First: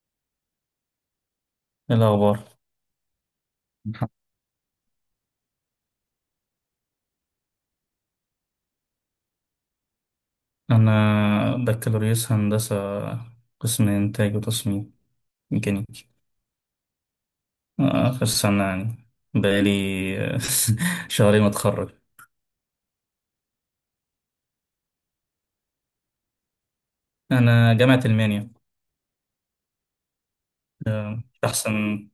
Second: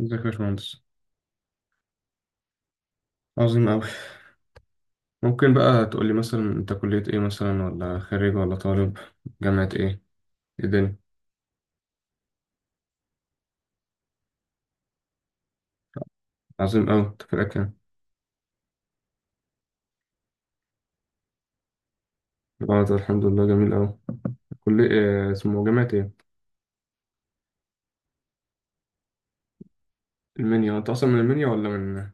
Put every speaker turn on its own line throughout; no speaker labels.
ازيك يا باشمهندس.
إيه الأخبار؟
عظيم أوي. ممكن بقى تقولي مثلا أنت كلية إيه مثلا، ولا خريج ولا طالب؟ جامعة إيه؟ إيه الدنيا؟
أنا بكالوريوس هندسة، قسم إنتاج وتصميم ميكانيكي.
عظيم أوي. أنت فرقك كام؟
آخر سنة يعني. بقالي شهرين متخرج.
اه، ده الحمد لله جميل أوي. كلية إيه اسمه؟ جامعة إيه؟
أنا جامعة ألمانيا.
المنيا؟ أنت أصلا من
آه،
المنيا ولا
أحسن.
من...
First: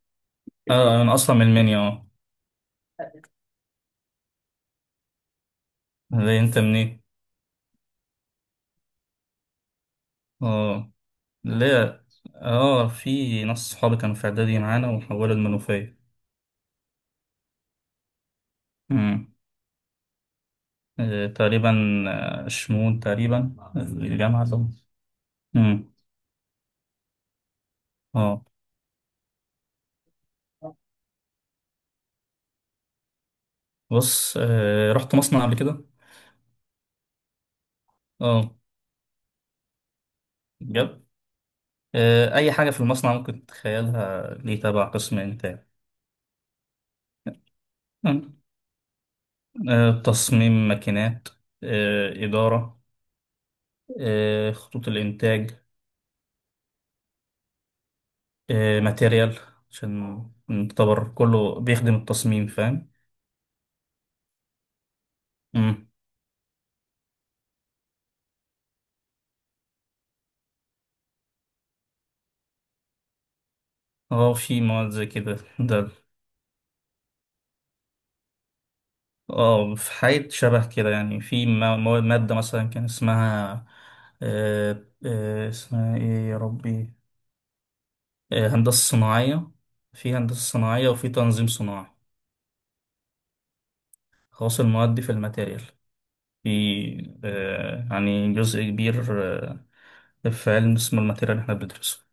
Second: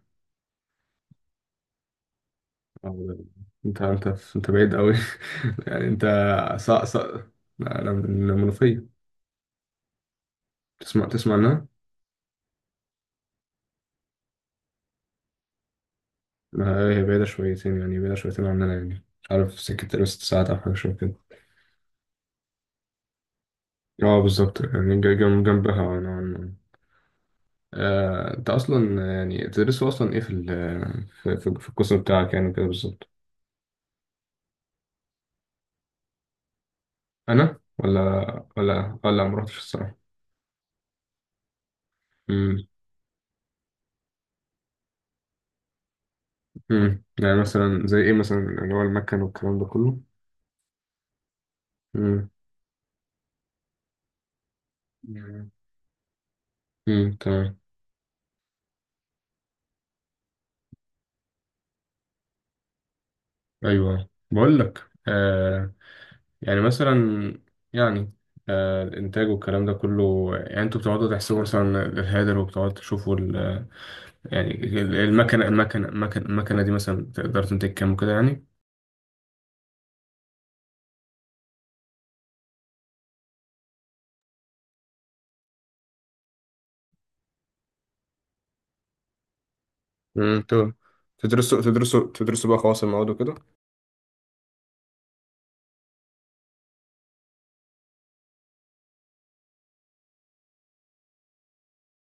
آه، أنا أصلا من ألمانيا
أو- أنت أنت أنت بعيد أوي. يعني أنت،
ليه أنت
صا
منين؟
صا لا، أنا من المنوفية.
أه.
تسمع عنها؟
ليه؟ في ناس صحابي كانوا في إعدادي معانا وحولوا المنوفية.
لا، هي بعيدة شويتين، يعني بعيدة شويتين عننا يعني.
مم.
مش عارف، سكة 6 ساعات أو حاجة شوية كده.
آه، تقريبا. آه، شمون تقريبا
اه،
الجامعة
بالظبط.
ده.
يعني جنبها
مم.
نوعا ما.
أه
انت اصلا يعني تدرسوا اصلا ايه في القسم بتاعك يعني، كده بالظبط.
بص، رحت مصنع قبل كده.
انا ولا،
اه،
ولا ما رحتش الصراحه.
بجد. اي
امم
حاجه في المصنع ممكن تتخيلها، ليه تبع قسم انتاج.
يعني مثلا زي ايه
آه.
مثلا، اللي هو المكن والكلام ده كله.
آه، تصميم ماكينات. آه،
امم
اداره. آه، خطوط الانتاج.
تمام.
آه، ماتيريال، عشان نعتبر كله بيخدم التصميم، فاهم.
ايوه، بقول لك
مم.
يعني مثلا، يعني، الانتاج والكلام ده كله. يعني انتوا بتقعدوا تحسبوا مثلا الهيدر، وبتقعدوا تشوفوا ال-،
اه،
يعني
في مواد زي كده
المكنه المكنه
ده.
المكنه المكنه دي مثلا تقدر تنتج كام وكده يعني.
اه، في حاجة شبه كده، يعني في مادة مثلا كان اسمها، اسمها ايه يا ربي؟ آه، هندسة صناعية. في هندسة
امم
صناعية وفي تنظيم
تدرسوا
صناعي.
تدرسوا تدرسوا بقى خواص المواد وكده.
خاص المواد في الماتيريال، في، آه، يعني جزء كبير. آه، في علم اسمه الماتيريال اللي احنا بندرسه،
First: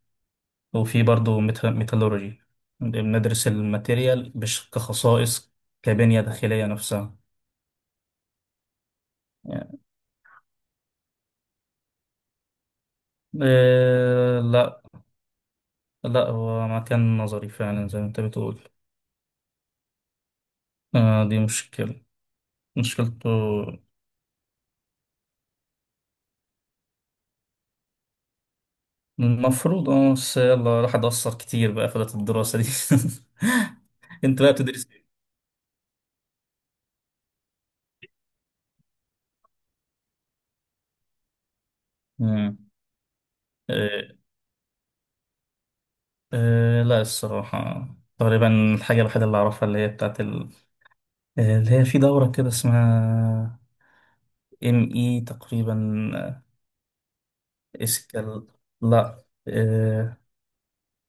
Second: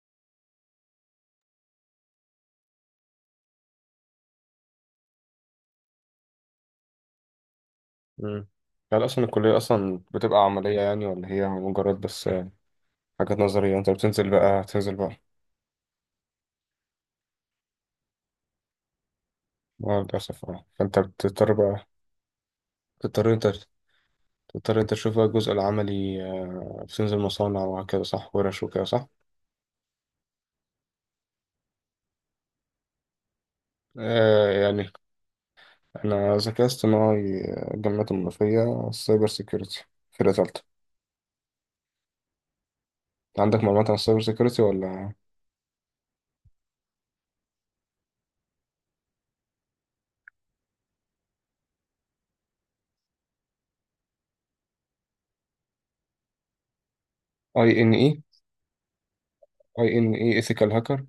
وفي برضه ميتالورجي. بندرس الماتيريال مش كخصائص، كبنية داخلية نفسها.
مم. هل أصلا الكلية
يعني،
أصلا بتبقى عملية يعني، ولا هي مجرد بس، حاجات نظرية؟ أنت بتنزل
آه،
بقى
لا.
تنزل بقى
لا، هو مكان نظري فعلا زي ما انت بتقول.
مع للأسف. فأنت
آه، دي
بتضطر بقى،
مشكلة، مشكلته.
تضطر أنت تضطر أنت تشوف بقى الجزء العملي، بتنزل مصانع وهكذا، صح؟ ورش وكده، صح؟
المفروض اه، بس يلا راح اتأثر كتير بقى في فترة الدراسة دي. انت بقى بتدرس
يعني
ايه؟
أنا ذكاء اصطناعي، الجامعات المنوفية سايبر سيكيورتي، فرقة تالتة.
مم.
عندك معلومات عن
آه،
السايبر سيكيورتي ولا؟
آه، لا الصراحة، تقريبا الحاجة الوحيدة اللي أعرفها، اللي هي بتاعت ال... آه، اللي هي في دورة كده اسمها ام اي تقريبا. آه،
أي إن إي.
اسكال، لا،
أي إن
آه،
إي إيثيكال هاكر.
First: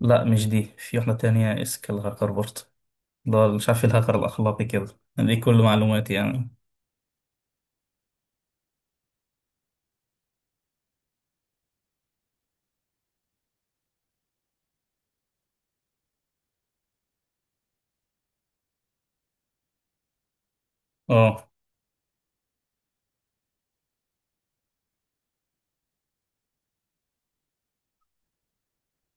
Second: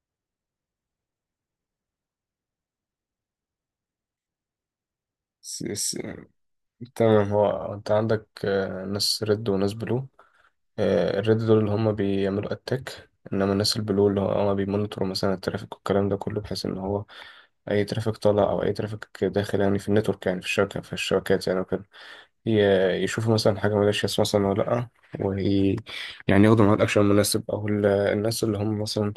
لا مش دي، في واحدة تانية اسكال هاكر برضه. لا، مش عارف إيه، الهاكر الأخلاقي كده. دي كل معلوماتي يعني.
تمام. هو انت عندك، ناس ريد وناس بلو. الريد دول اللي هم بيعملوا اتاك، انما الناس البلو اللي هم بيمونيتوروا مثلا الترافيك والكلام ده كله، بحيث ان هو اي ترافيك طالع او اي ترافيك داخل، يعني في النتورك، يعني في الشبكه، في الشبكات
اه.
يعني وكده، يشوفوا مثلا حاجه مالهاش مثلا ولا لا، وي يعني ياخدوا معاها الاكشن المناسب، او الناس اللي هم مثلا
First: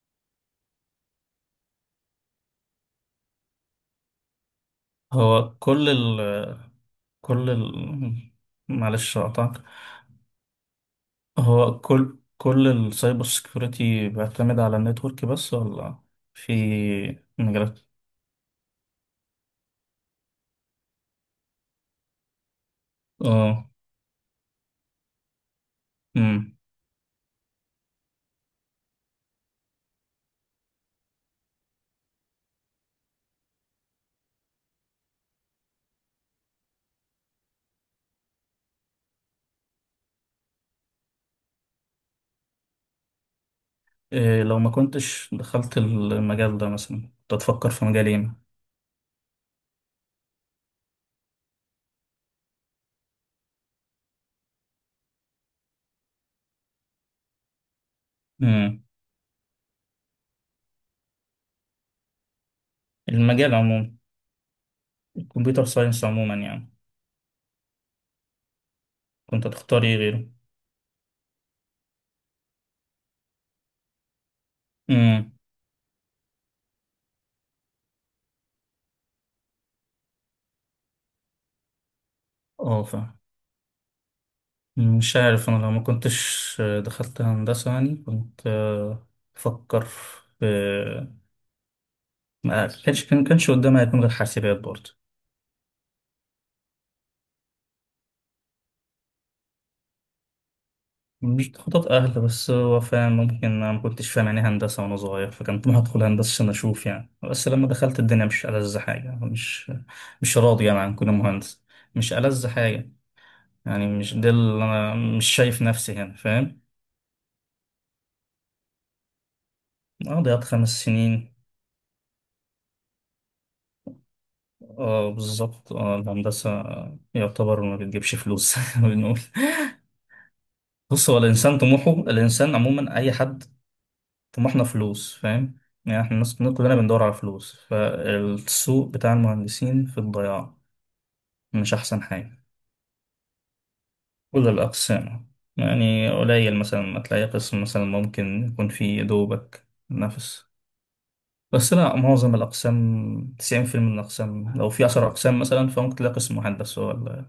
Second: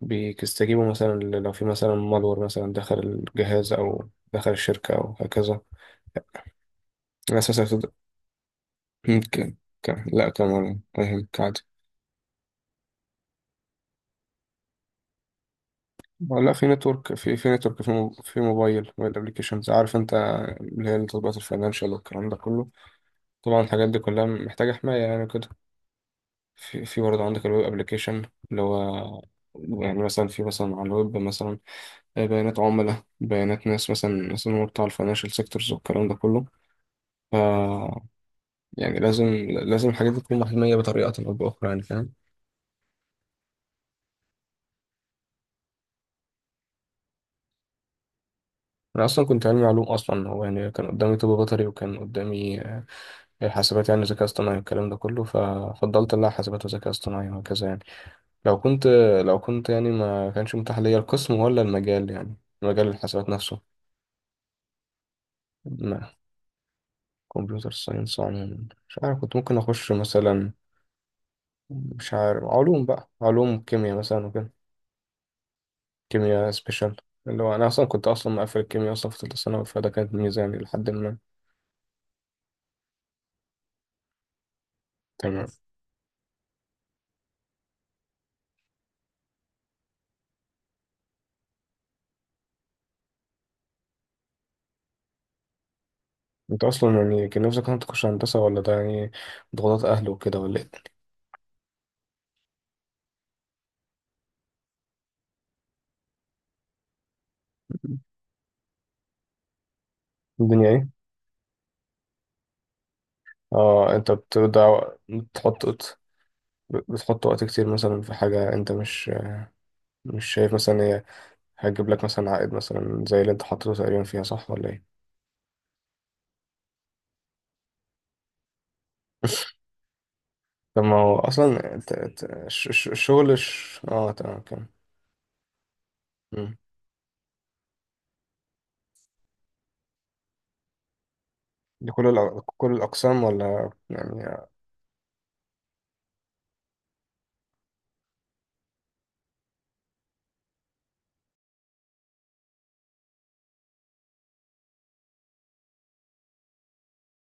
بيستجيبوا مثلا، لو في مثلا مالور مثلا دخل الجهاز او دخل الشركه او
هو
هكذا.
كل ال
الناس
كل
مثلا
ال معلش
ممكن،
اقطعك.
لا كمان، فاهمك عادي.
هو كل السايبر سيكيورتي بيعتمد على النتورك بس، ولا في
لا، في نتورك، في في
مجالات؟
نتورك، في موبايل ابلكيشنز، عارف انت، اللي هي التطبيقات الفاينانشال والكلام ده كله. طبعا
اه.
الحاجات دي كلها محتاجة حماية يعني كده.
امم.
في برضه عندك الويب ابلكيشن، اللي هو يعني مثلا، في مثلا على الويب مثلا، بيانات عملاء، بيانات ناس مثلا هو بتاع الفاينانشال سيكتورز والكلام ده كله. ف، يعني لازم، الحاجات دي تكون محمية بطريقة أو بأخرى، يعني فاهم؟
إيه لو ما كنتش دخلت المجال ده مثلا، كنت هتفكر في مجال ايه؟
انا اصلا كنت علمي علوم، اصلا هو يعني كان قدامي طب بيطري، وكان قدامي حاسبات يعني، ذكاء اصطناعي والكلام ده كله، ففضلت لا، حاسبات وذكاء اصطناعي وهكذا يعني. لو
امم.
كنت لو كنت يعني ما كانش متاح ليا القسم ولا المجال، يعني مجال الحاسبات
المجال
نفسه.
عموما، الكمبيوتر ساينس
ما
عموما يعني.
كمبيوتر ساينس عموما، مش عارف كنت
كنت
ممكن
هتختار
اخش
ايه غيره؟
مثلا، مش عارف، علوم بقى، علوم كيمياء مثلا وكده،
امم.
كيمياء سبيشال، اللي هو انا اصلا كنت اصلا مقفل الكيمياء اصلا في ثالثه ثانوي، فده كانت ميزه يعني لحد ما...
اه، فاهم. مش
تمام.
عارف، انا لو ما كنتش دخلت هندسة يعني كنت، آه، بفكر في، ما كانش قدامي هيكون غير حاسبات برضه.
انت اصلا يعني كان نفسك انت تخش هندسه، ولا ده يعني ضغوطات اهل وكده، ولا ايه؟
مش خطط اهل، بس هو فعلا ممكن انا ما كنتش فاهم يعني إيه هندسة وانا صغير، فكان طموحي ادخل هندسة عشان اشوف يعني. بس لما دخلت الدنيا، مش ألذ حاجة. مش راضي
الدنيا
يعني
ايه؟
عن كون مهندس. مش ألذ حاجة، يعني
اه، انت
مش ده
بتبدأ،
اللي انا، مش شايف
بتحط
نفسي
وقت-
هنا، فاهم.
بتحط وقت كتير مثلا في حاجه انت مش،
اه،
مش
ضيعت
شايف
خمس
مثلا هي
سنين.
هتجيب لك مثلا عائد مثلا زي اللي انت حاطه تقريبا فيها، صح ولا ايه؟
اه، بالظبط. اه الهندسة يعتبر ما بتجيبش فلوس بنقول.
طب ما
بص،
هو
هو الإنسان،
اصلا،
طموحه
انت
الإنسان عموما أي
الشغل
حد،
تمام،
طموحنا
كان
فلوس، فاهم. يعني احنا الناس كلنا بندور على فلوس، فالسوق بتاع المهندسين في الضياع، مش أحسن
لكل
حاجة.
كل الاقسام ولا يعني؟
كل الأقسام. يعني قليل مثلا ما تلاقي قسم مثلا ممكن يكون فيه دوبك نفس. بس لا، معظم الأقسام، 90% من الأقسام، لو في 10 أقسام مثلا فممكن تلاقي قسم واحد بس هو اللي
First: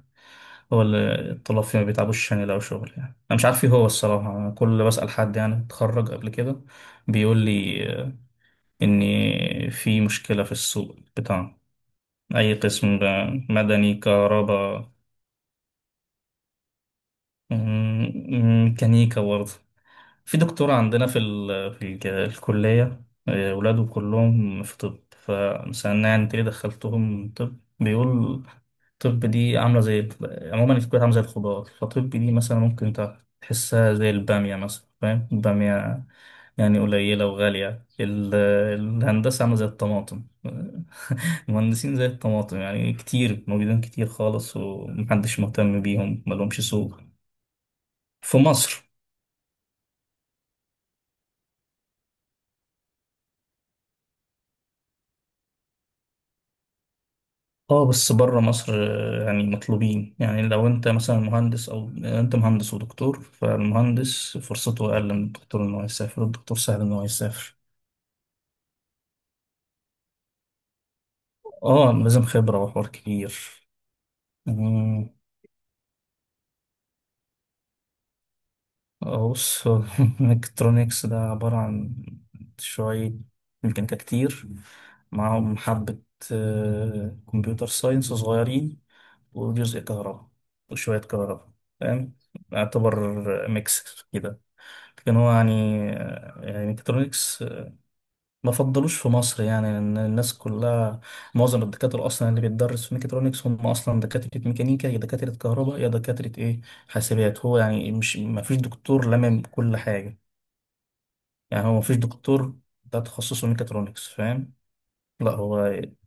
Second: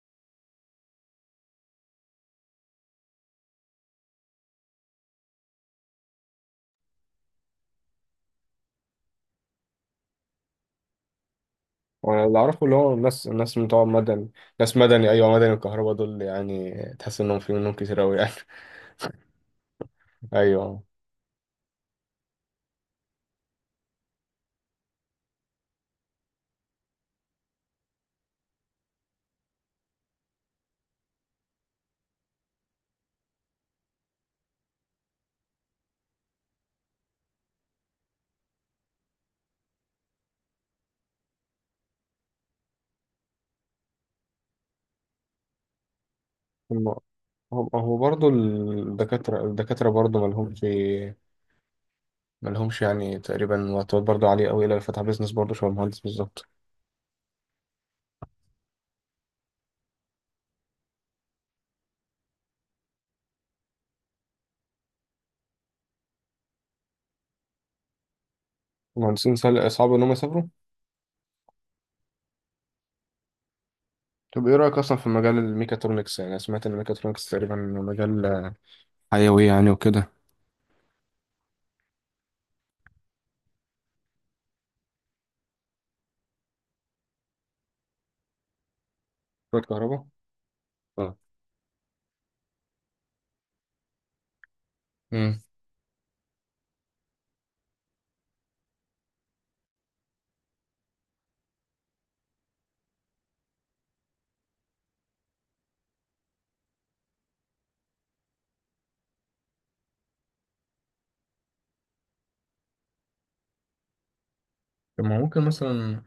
هو اللي الطلاب فيه ما بيتعبوش عشان يلاقوا شغل يعني. أنا مش عارف إيه هو الصراحة. أنا كل اللي بسأل حد يعني اتخرج قبل كده بيقول لي، آه، إن في مشكلة في السوق بتاعنا.
وانا اللي
أي
اعرفه اللي هو
قسم
الناس
بقى،
الناس بتوع
مدني،
مدني، ناس
كهرباء.
مدني، ايوه، مدني وكهرباء، دول يعني تحس انهم في منهم كتير قوي يعني.
مم، ميكانيكا برضه. في دكتور
ايوه.
عندنا في ال... في الكلية، آه، ولاده كلهم في طب، فمثلا يعني انت ليه دخلتهم طب؟ بيقول: طب دي عاملة زي عموما الكلية عاملة زي الخضار، فطب دي مثلا ممكن انت تحسها زي البامية مثلا، فاهم، البامية يعني قليلة وغالية. ال... الهندسة عاملة زي الطماطم المهندسين زي الطماطم، يعني كتير موجودين، كتير خالص، ومحدش مهتم بيهم، ملهمش
هم
سوق
هم هو برضه
في مصر.
الدكاترة، برضه مالهمش، يعني تقريبا، وقتات برضه عالية أوي، إلا اللي فتح بيزنس برضه شبه المهندس بالظبط.
اه، بس بره مصر آه، يعني مطلوبين، يعني لو انت مثلا مهندس، او انت مهندس ودكتور، فالمهندس فرصته اقل من الدكتور ان هو يسافر، الدكتور سهل ان هو يسافر.
المهندسين صعب إن هم يسافروا.
اه، لازم خبرة وحوار كبير.
طب إيه رأيك أصلا في
مم.
مجال الميكاترونكس، يعني أنا سمعت إن الميكاترونكس تقريبا مجال
اه،
حيوي
بص
يعني
هو
وكده.
الالكترونيكس ده عبارة عن شوية ميكانيكا كتير، معاهم حبة آه، كمبيوتر ساينس صغيرين،
شوية
وجزء
كهرباء.
كهرباء، وشوية
اه.
كهرباء، فاهم، يعتبر ميكس كده. كان هو
امم.
يعني، يعني ميكاترونكس ما فضلوش في مصر، يعني لأن الناس كلها، معظم الدكاترة أصلا اللي بيتدرس في ميكاترونكس هم أصلا دكاترة ميكانيكا، يا دكاترة كهرباء، يا دكاترة إيه، حاسبات. هو يعني مش، ما فيش دكتور لمم كل حاجة، يعني هو ما فيش دكتور ده تخصصه ميكاترونكس، فاهم.
طب ما
لا، هو،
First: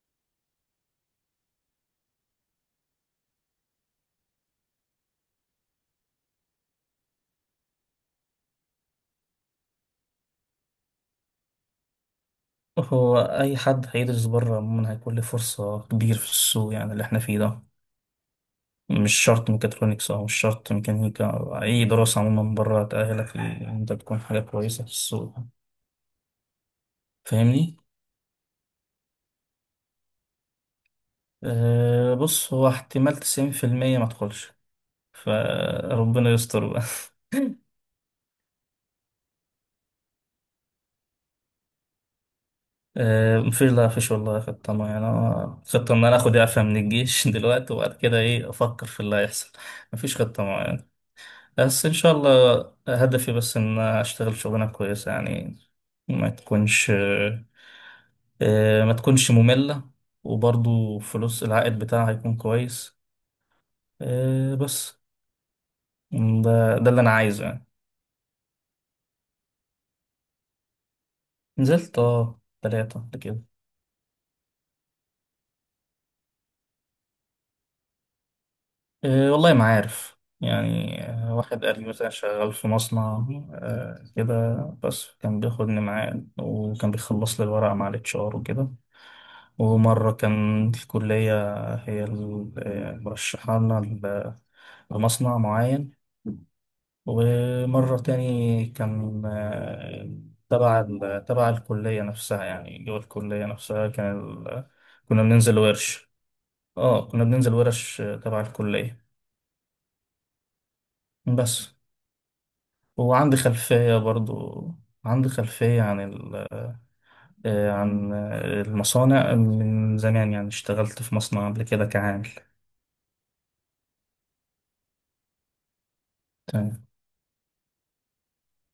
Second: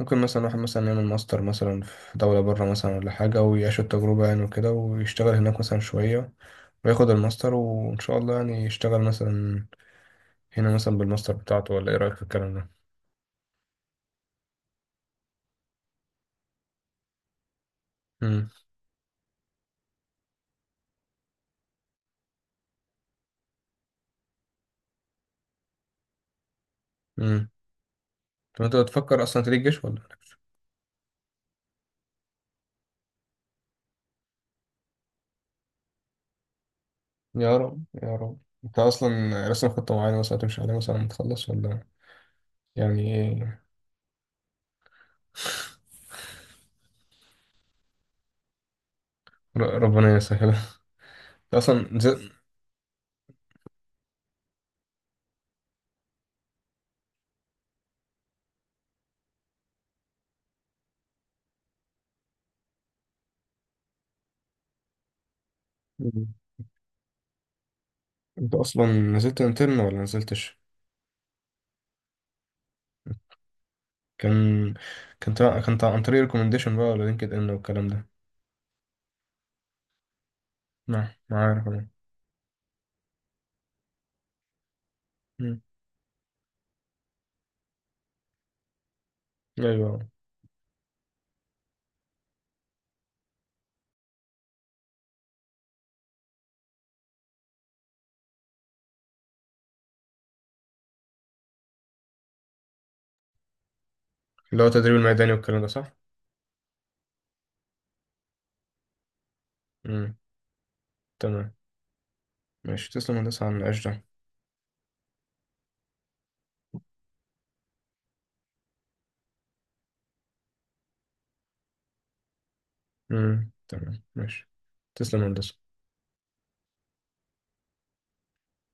ممكن مثلا واحد مثلا يعمل ماستر مثلا في دولة بره مثلا ولا حاجة، ويعيش التجربة يعني وكده، ويشتغل هناك مثلا شوية، وياخد الماستر، وإن شاء الله يعني يشتغل مثلا هنا مثلا بالماستر بتاعته، ولا ايه رأيك في الكلام ده؟
هو أي حد هيدرس بره عموما هيكون له فرصة كبيرة في السوق يعني، اللي احنا فيه ده.
امم.
مش شرط ميكاترونكس، أو مش شرط ميكانيكا، أو أي دراسة عموما بره تأهلك إن أنت تكون حاجة كويسة في السوق.
امم
فاهمني؟
طب انت بتفكر اصلا تريد جيش ولا لأ؟
أه، بص، هو احتمال 90% ما تدخلش، فربنا يستر بقى
يا رب، يا رب. انت اصلا راسم خطة معينة مثلا هتمشي عليها مثلا لما تخلص، ولا يعني
أه،
ايه؟
مفيش، لا مفيش والله خطة معينة. أنا خطة إن أنا آخد إعفاء من الجيش دلوقتي، وبعد كده إيه أفكر في اللي هيحصل.
ربنا
مفيش خطة
يسهل.
معينة، بس إن
اصلا
شاء
نزلت
الله هدفي بس إن أشتغل شغلانة كويسة، يعني ما تكونش، آه، ما تكونش مملة. وبرضو فلوس العائد بتاعها هيكون كويس، آه، بس. ده اللي أنا عايزه يعني.
انت اصلا نزلت انترن ولا نزلتش؟
نزلت اه، تلاتة قبل كده.
كان عن طريق ريكومنديشن بقى، ولا لينكد ان والكلام ده؟
آه، والله ما عارف يعني.
نعم،
آه،
ما
واحد
عارف
قال لي
انا.
مثلا شغال في مصنع، آه، كده، بس كان
مم.
بياخدني معاه وكان بيخلص لي الورق مع الاتش ار وكده.
ايوه.
ومرة كان الكلية هي مرشحانا لمصنع معين. ومرة تاني كان آه، تبع الكلية نفسها، يعني جوه الكلية نفسها كان
اللي هو
ال...
التدريب
كنا
الميداني
بننزل
والكلام ده، صح؟
ورش. اه، كنا بننزل ورش آه، تبع الكلية
امم، تمام
بس.
ماشي، تسلم يا
وعندي
هندسة على النقاش
خلفية
ده.
برضو، عندي خلفية عن ال... آه، عن آه، المصانع من زمان، يعني اشتغلت في مصنع قبل كده كعامل.
امم، تمام ماشي، تسلم يا هندسة.
تمام.